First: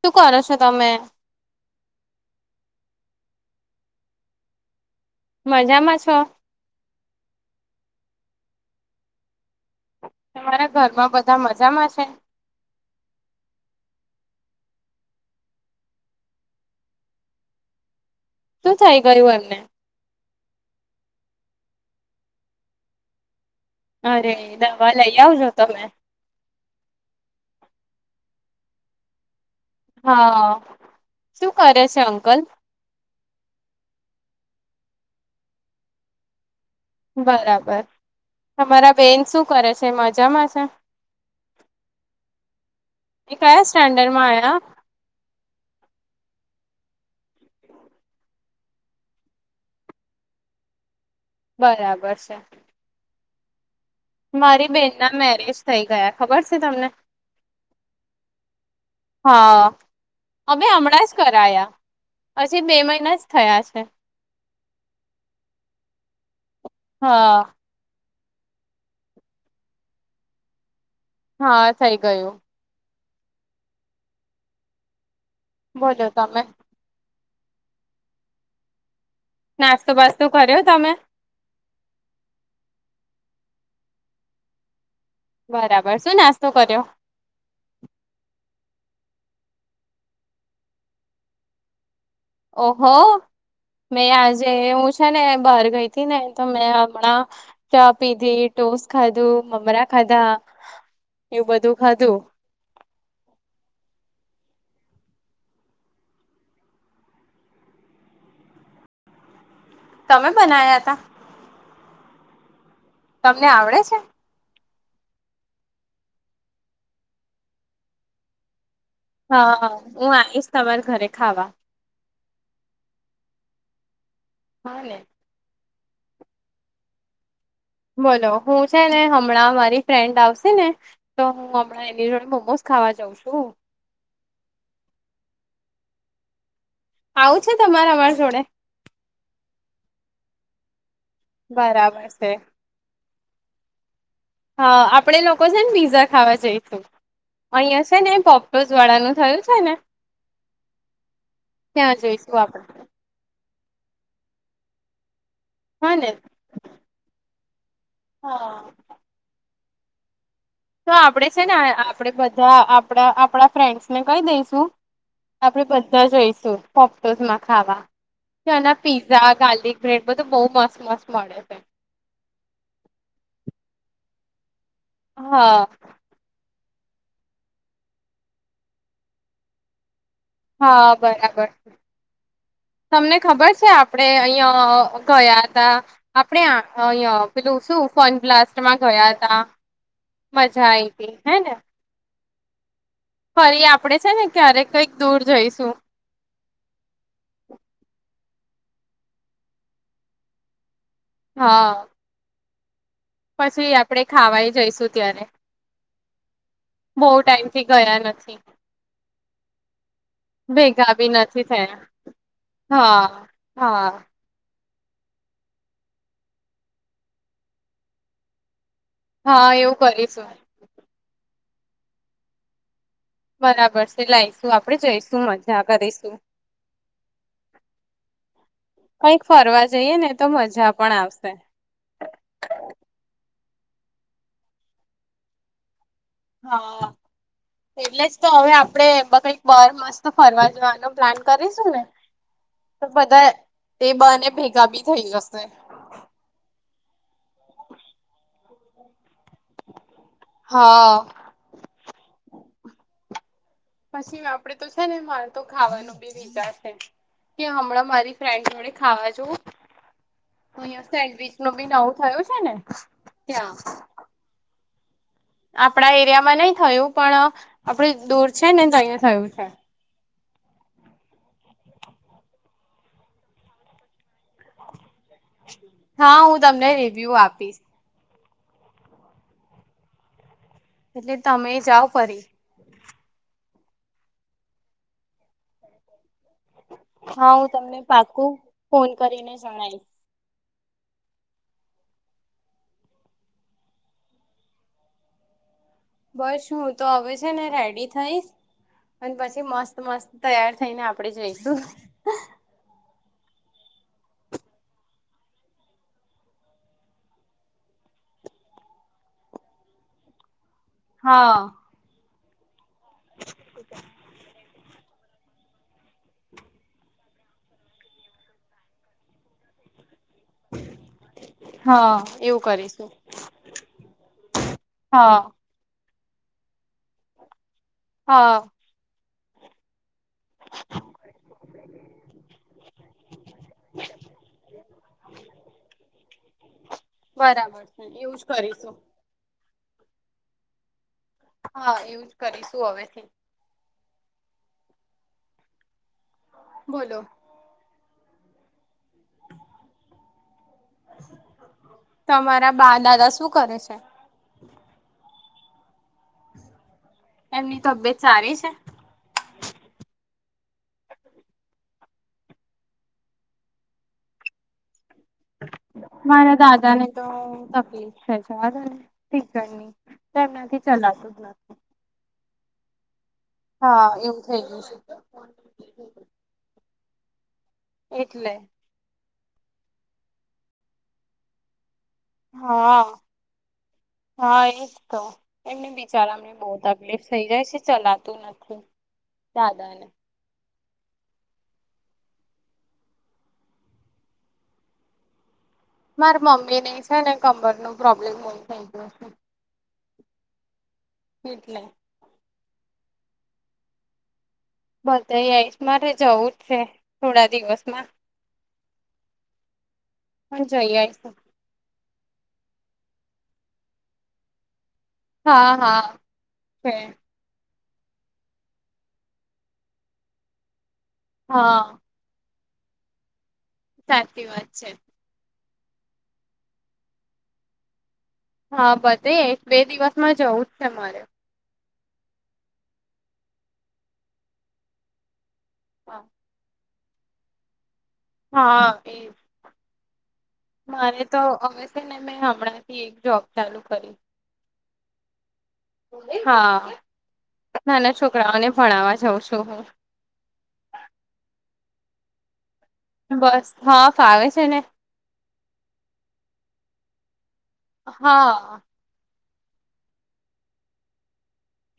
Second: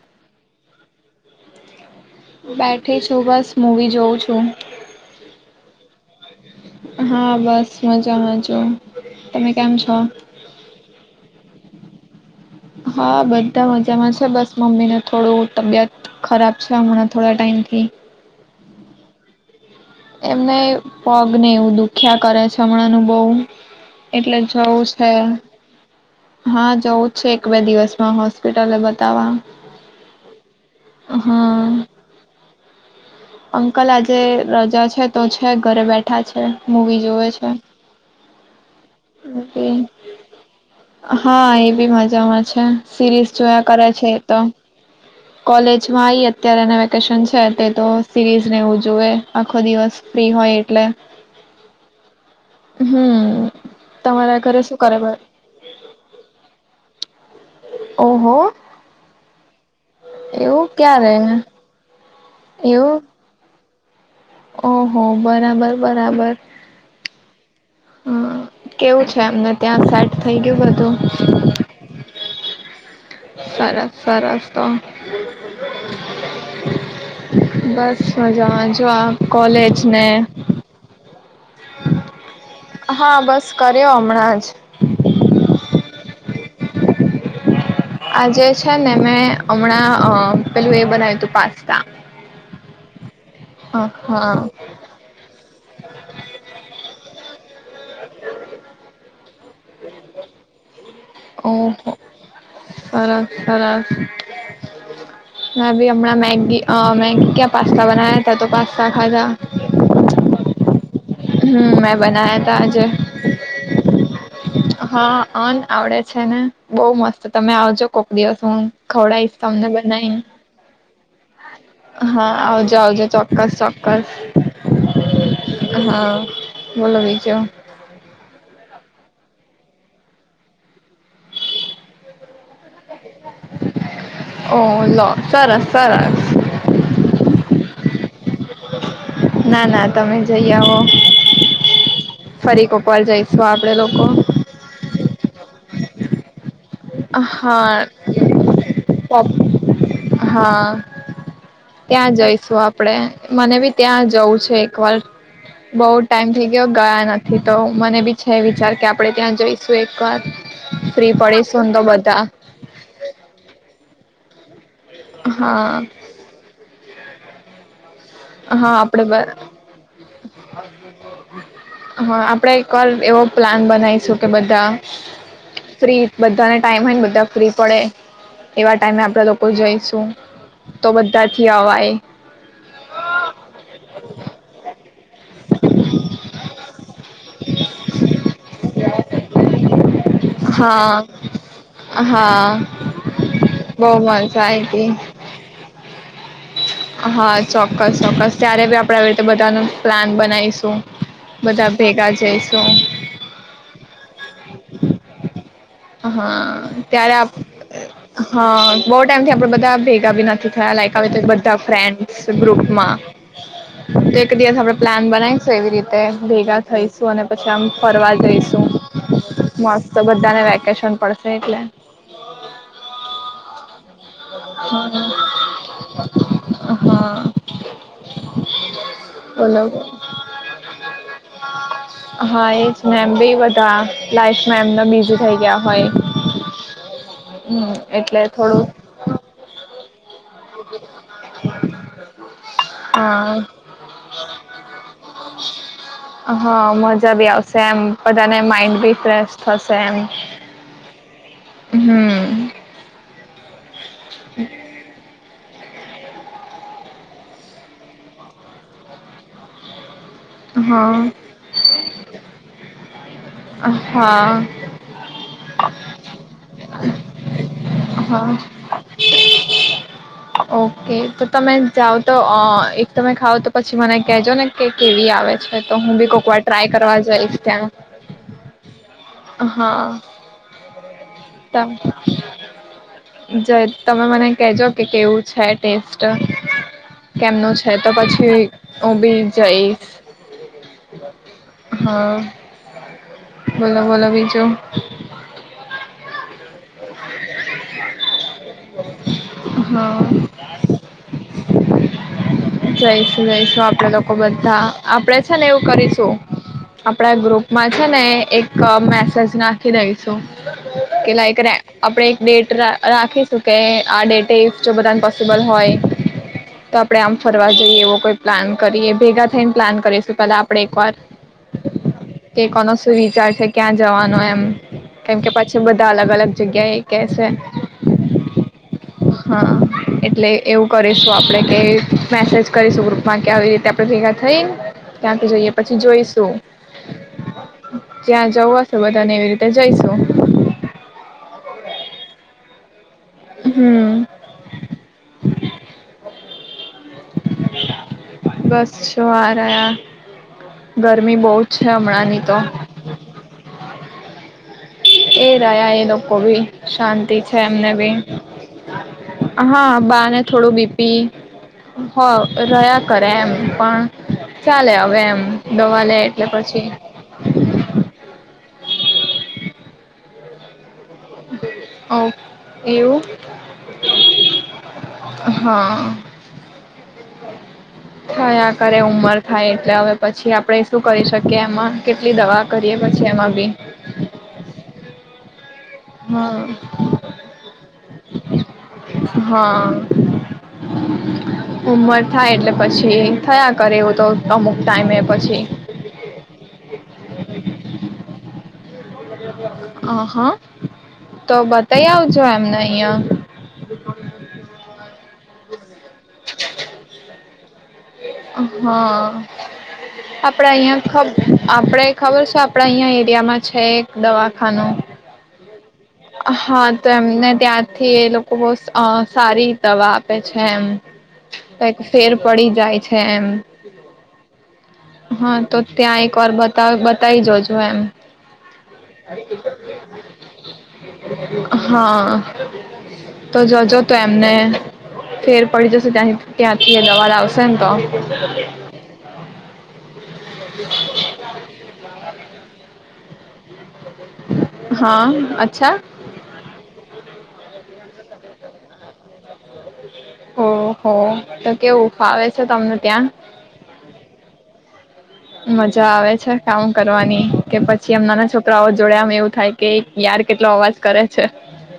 શું કરો છો તમે? ઉઠી છું બસ મૂવી જોઉં છું. મજામાં છો? હા બસ મજામાં છું. તમારા ઘરમાં બધા મ જામા છે. હા બધા મજામાં છે બસ મમ્મીને થોડું તબિયત ખરાબ છે હમણાં થોડા ટાઈમથી. શું થઈ ગયું એમને એમને પગ ને એવું દુખ્યા કરે છે હમણાં નુ બવ અરે એટલે જવું દવા છે લઈ આવજો તમે. હા જવું જ છે એક બે દિવસમાં હોસ હસ્પિટલ બતાવા. હા શું હા કરે છે અંકલ અંકલ આજે રજા છે તો છે ઘરે બેઠા છે. મુવી જોવે છે બરાબર. તમારા બેન શું કરે છે? મજામાં છે? હા એ બી મજામાં છે સિરીઝ એ કયા જોયા કરે છે એ સ્ટાન્ડર્ડમાં તો આયા? કોલેજમાં ઈ અત્યારે એને વેકેશન છે તે તો સિરીઝ રહેવું જોવે આખો દિવસ ફ્રી હોય એટલે. બરાબર છે. હમ તમારા ઘરે મારી શું બેન કરે બ ના મેરેજ થઇ ગયા ખબર છે તમને. ઓહો હા એવું ક્યારે હછી બે એવું મહિના જ થયા છે. ઓહો બરાબર બરાબર. હા. હમ કેવું છે એમને ત્યાં સેટ થઇ ગયું બધું. હા થઈ ગયું. સરસ સરસ તો. બોલો તમે. બસ મજામાં જો આ કોલેજ નાસ્તો ને બાસ્તો કર્યો તમે [inaudible] હા બસ કર્યો હમણાં જ બરાબર શું નાસ્તો કર્યો? આજે છે નેં હમણાં અ પેલું એ બનાવ્યું તું પાસ્તા. ઓહો. મે હ હા આજે એવું છે ને બ ગઈ ને તો મેં હમણાં ચા પીધી ઢોસ ખાધું મમરા ખાધા. એવું બધું ઓક ખાધું સરાસ સરરાસ. મેં ભી હમણાં મેગી અ મેગી ક્યાં પાસ્તા બનાયા હતા તો પાસ્તા ખાધા. તમે બનાયા તા. હમ્મ મેં બનાયા ત આજે. તમને આવડે છે? હા અન આવડે છે ને બહ મસ્ત તમે આવજો કોક દિવસ હું ખવડાઈશ તમને હા હ હું બનાઈને આવીશ તમારે ઘરે ખાવા. હા આવજો આવજો ચોક્કસ ચોક્કસ. હાને. હા બોલો બીજું. બોલો હું છે ને હમણાં મારી ફ્રેન્ડ આવશે ને તો હું હ એની જોડે મોમોઝ ખાવા જઉ છું. ઓહ લો સરસ સરારસ. આવું છે તમારા અરી જોડે? ના ના તમે જઈ આવો. બરાબર છે ફરી કોપર જઈશું આપડે લોકો. કો સે ને પીઝા ખાવા જાય. હા અહિયાં છે ને પોપટોસ વાળાનું પોપ થયું છે ને હા ત્યાં જઈશું આપ. મને બી ત્યાં જવું છે એક વાર. બહ હા ને ટાઈમ થઈ ગયો ગયા નથ. તો. મને બી છે હા વિચાર કે આપડે ત્યાં જોઈશ. સ્વેત કર તો આપડે છે ને આપડે બધા આપણા આપણા ફ્રેન્ડસ ને કહી દઈશુ. આપણે હા બધા જઈશું. તોસ મા ખાવા. હા ત્યાંના આપડે પીઝા ગાર્લિક બ્રેડ બધું બહુ મસ્ત મસ્ત મળે છે હા આપડે એક વાર એવો પ્લાન બનાવીશું. કે બધા હા ફ્રીત બધાને ટાઈમ હોય ને બધા ફ્રી પડે એવા ટાઈમે આપણા લોકો જઈશું. હા તો બધાથી બરાબર અવાય. તમને ખબર છે આપડે અહિયાં અ કયા હતા આપણે અ અહીયાં પેલું શું ફન બ્લાસ્ટમાં ગયા હતા. મજા આઈ હા તી હેને! હા. ફરી બહુ આપણેે છે ને મજા ક્યારે આઈ હતી કંઈક દૂર જઈશું. હા ચોક્કસ ચોક્કસ. ત્યારે બી આપણે આવી રીતે બધાનું પ્લાન બનાઈશું. બધા હા ભેગા જઈ તો પછી આપણેે ખાવાય જઈશું ત્યારે હા બહુ ત્યારે આ ટાઈમ થી ગયા નથી હા બોવ ટાઈમથી આપણે બધા ભેગા બી નથી થયા ભેગા લાઈક બી આવી રીતે નથી બધા થયા ફ્રેન્ડ ગ્રુપમાં હા હા તો એક દિવસ આપણે પ્લાન બનાઈશું એવી રીતે ભેગા થઈશું અને પછી આમ ફરવા જઈશું. હા એવું મસ્ત કરીશું બધાને વે કેશન પડશે એટલે બરાબર છે લાઈશું આપણેે જઈશું હા મજા કરીશું હા કઈક બોલો ફરવા જઈએ ને તો મજા પણ આવશે. હા એજ ને એમ બી લાઈફમાં એમનમ બીજું થઈ ગયા હોય હા હમ એટલે જ તો હવે થોડું આપણે કઈક બાર મસ્ત ફરવા જવાનો પ્લાન કરીશું ને તો બધા હા તે બહાને ભેગા બી થઈ જશે હા મજા બી આવશે એમ બધાને. અને માઇન્ડ બી ફ્રેશ થશે એમ. હ. હમ પછી આપણે તો છે ને માર તો ખાવાનું બી વિચાર છે કે હમણાં મારી ફ્રેન્ડ જોડે ખાવા જવું. અહીંયા હા સેન્ડવીચનો બી નવું થયું છે ને ત્યાં. હા આપણા એરિયામાં નહીં થયું પણ આપડે હા દૂર છે ને તહિયા થયું છે. ઓકે તો તમે જાવ તો એક તમે ખાવ તો પછી મને કેજો ને કે કેવી આ છે તો હું બી હા કોક વાર ટ્રાય તમને કરવા રિવ્યુ જઈશ આપીશ ત્યાં. હા. એટલે તમે તમ જાઓ ફરી જ તમે મને કેજો કે કેવું છે ટેસ્ટ હા હું કેમનું છે તમને તો પાકું પછી ફોન બી કરીને જણાઈશ જઈશ હા બ વો લ વિીજો બસ હું તો હવે છે ને રેડી થઈશ અને પછી મસ્ત હા મસ્ત તૈયાર થઈને આપણેે જોઈશું જઈશું જઈશું આપણા લોકો બધા આપણેે છે ને એવું કરીશું આપડા ગ્રુપમાં છે ને એક મેસેજ નાખી દઈશું કે હા લયકને આપણે નેટ્ર રાખીશું કે આ ડેટફ જો બધાને પોસબલ હોય તો આપણે આમ ફરવા જઈએ એવો કોઈ પ્લાન કરીએ ભેગા થઈને પ્લાન કરીશું પ આપડે એક વાર હા એવું કેવાનો કરીશું શું વિચાર છે ક્યાં જવાનો એમ હા કેમ કે પછી બ અલગ અલગ જગ્યા એ કેસ હા હા એટલે એવું કરીશું આપડે કે મેસેજ કરીશું ગ્રુપમાં કે આવી રીતે આપડે ભેગા થઈને ત્યાંથી જઈએ પછી જોઈશું બરાબર છે એવું જ ત્યાં જવવા કરીશું છ બધાને એવી રીતે તે જઈશું હા યુજ કરીશું હવે થી હમ બોલો બસ શું હાર ગરમી બહુ જ છે હમણાંની તો તમારા બા દાદા શું [unintelligible] ઘેર્યા એ લોકો કો ભી શાંતિ છે એમની એમને બી તબિયત સારી છે હા બને થોડું બીપી હો રહ્યા કરે એમ પણ ચાલે એમ દવા લે એટલે મારા પછી [inaudible] ચલા ઓ એવું હા એવું થઇ ગયું છે હા એટલે થયા કરે ઉંમર થાય એટલે હવે પછી આપણેે શું કરી શકીએ એમાં કેટલી દવા કરીએ હા પછી એમાં બી હા એજ તો એમને બિચારાને હા બહુ તકલીફ થઇ જાય છે ચલાતું નથી હા દાદા ને ઉમર થાય એટલે પછી થયા કર એવું તો અમુક ટાઈમ પછી મારે મમ્મી નહ છે ને કમર નું પ્રોબ્લેમ બ થઈ ગયો છે આહા તો એટલે બતાય આવજો એમને અહિયાં [unintelligible] બધા આઈશ મારે જવું જ છે થોડા દિવસમાં હા પણ આપડે જઈ અહિયાં આવીશું આપડે ખબર છે આપણા અહીંયા એરિયામાં છે એક દવાખાનું હા હા હા છે તો એમને ત્યાં થી એ લોકો બહ સારી દવા આપે છે એમ હા ત ફેર પડી જાય છે એમ સાચી વાત છે હા તો ત્યાં એક વાર બતા બતાવી જજો એમ હા બધ એક બે દિવસ માં જવું જ છે મારે હા તો જોજો તો એમને ફેર પડી જશે ત્યાની ત્યાં એ દવાળ આવશે ને તો હા એ મારે તો હવે છે ને મે હમણાં થી એક જોબ ચાલુ કરી હા અચ્છા હા નાના છોકરાઓને ભણાવવા જઉં છું હું ઓહ તો કેવું ફાવે છે તમને ત્યાં બસ હા ફાવે છે ને મજા આવે છે કામ કરવાની કે પછી એમ નાના હા છોકરાઓ જોડે એમ એવું થાય કે યાર કેટલો અવાજ કરે છે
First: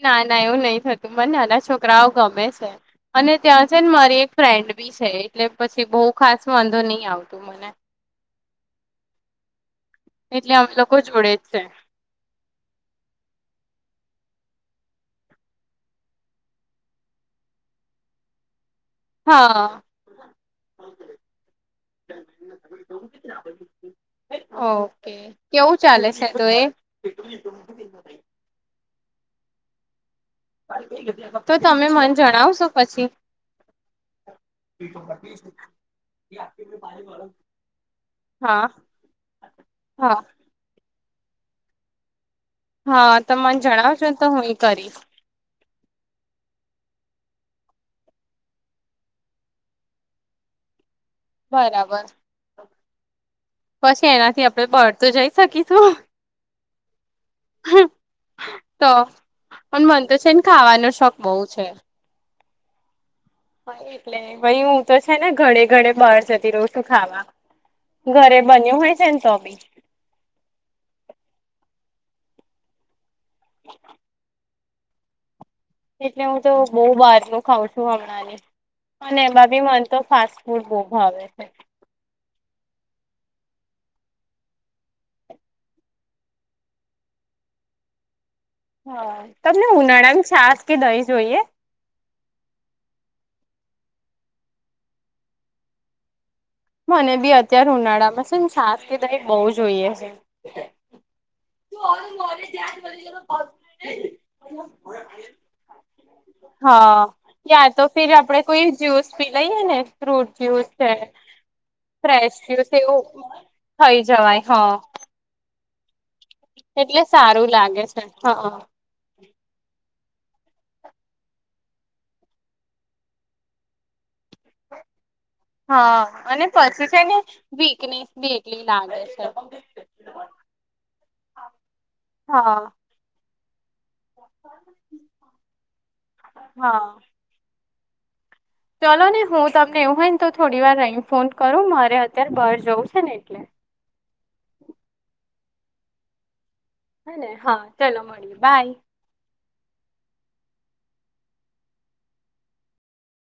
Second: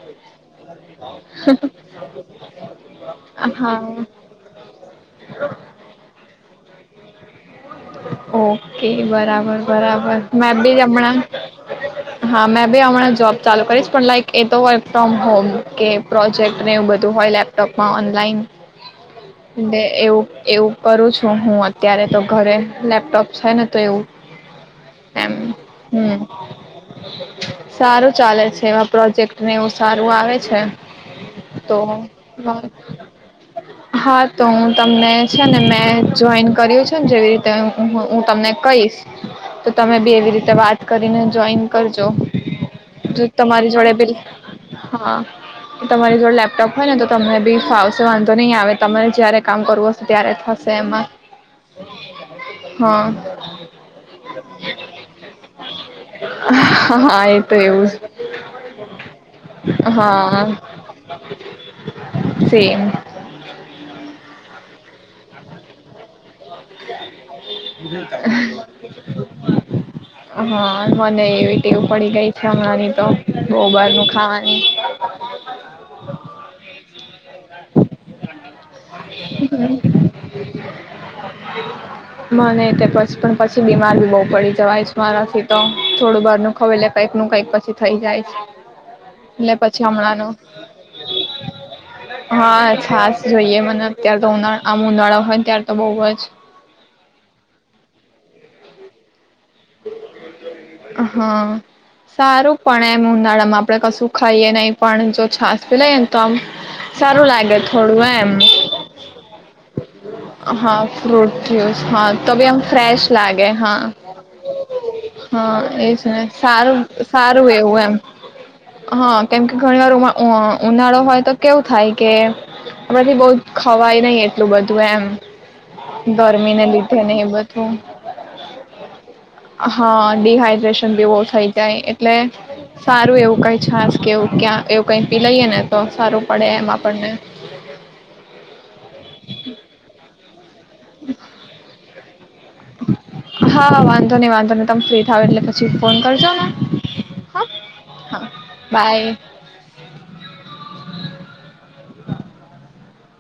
ના ના એવું નહી થતું મને નાના છોકરાઓ ગમે છે અને ત્યાં છે હા મારી એક ફ્રેન્ડ બી છે એટલે પછી બહુ ખાસ વાંધો નહી આવતું મને ઓકે બરાબર બરાબર એટલે મેં અમે બી લોકો હમણાં જોડે જ છે હા મેં બી હમણાં જોબ ચાલુ કરીશ પણ લાઈક એ તો વર્ક ફ્રોમ હોમ કે પ્રોજેક્ટને એવું બધું હોય લેપટોપમાં ઓનલાઈન હા એવું એવું કરું છું હું અત્યારે તો ઘરે લેપટોપ છે ને તો એવું ઓકે એમ કેવું ચાલે હમ છે તો એ સારું ચાલે છે એવા પ્રોજેક્ટને બ સારું આવે હા તો તમે મને જણાવશો પછી હું તમને છે ને મેં જોઈન કર્યું છે ને જેવી રી હું તમને હા કહીશ તો તમે બી હા એવી રીતે વાત કરીને જોઈન કરજો હા ત જો મને તમારી જોડે જણાવજો બી તો હું એ કરીશ હા તમારી જોડ લેપટોપ હોય ને તો તમને બી ફાવશે વાંધો નહી આવે તમારે જયારે કામ કરવું હશે ત્યારે થશે એમાં બરાબર હા પછી એનાથી આપણેે પહારતો જઈ શકીશું હમ તો પણ મન તો છે ને હા ખાવાનો શોખ બહુ છે સેમ હ એટલે ભાઈ હું તો છે ને ઘરે ઘડ બહાર જતો બન્યું હોય છે ને તો બી હા મને યટ્યબ પડી ગઈ છે હમણાં ની તો બોબર નું ખાવાની એટલે હું તો બઉ બાર લોકો હઉ છું હમણાં ને અને બાભી મન તો ફાસ્ટ ફૂડ બઉ ભાવે છે. મને ત બચપણ પછી પછી બીમારી બહુ પડી જવાય છ મારાથી તો થોડું બારનું ખવેલ કઈકનું કંઈક પછી થઈ જાય છે. હ એટલે તમને પછી ઉનાળાની હમણાંનું છાસ કે દહી જોઈએ? હા છાસ જોઈએ મ અત્યારે તો ઉનાળા આમ ઉનાળા હોય ત્યારે તો બઉ જ મને બી અત્યારે ઉનાળામાં સે ને છાસ કે દહીં બઉ જોઈએ છે હા સારું પણ એમ ઉનાળામાં આપણે કશું ખાઈએ નહીં પણ જો છાસ પી લઈએ ને તો આમ હા સારું લાગે ત્યાં તો થોડું ફીર એમ આપડે કોઈ જ્યુસ પી લઈએ ને ફ્રૂટ જ્યુસ હા છે. ફ્રૂટ જ્યુસ હા તો ફ્રેશ ભી આમ જ્યુસ ફ્રેશ એવું લાગે હા. થઈ જવાય હા. હ એજ સારું એટલે સારું એવું લાગે એમ છે હા. હા કેમ કે ઘણી વારમાં અ ઉનાળો હોય તો કેવું થાય કે [unintelligible] બઉ ખવાય નઈ એટલું બધું એમ. હા અને ગરમીને પછી છે લીધે ને એ બધું વીકનેસ બી એટલી લાગે. છે. હા ડીહાઈડ્રેશન બી બઉ થઈ જાય એટલે હા સારું એવું કઈ છાસ કે એવું ક્યાં એવું કઈ પી લઈએ ને તો સારું પડે એમ આપણને. ચાલો ને હું તમને એવું હોય ને તો થોડી વાર રહી ફોન કરું મારે અત્યારે બહાર જવું છે ને એટલે. હા વાંધો ની વાંધો ની તમે ફ્રી થાવ એટલે છી ફોન કરજો ને. હ ને હા ચાલો હા મળીએ બાય. [inaudible]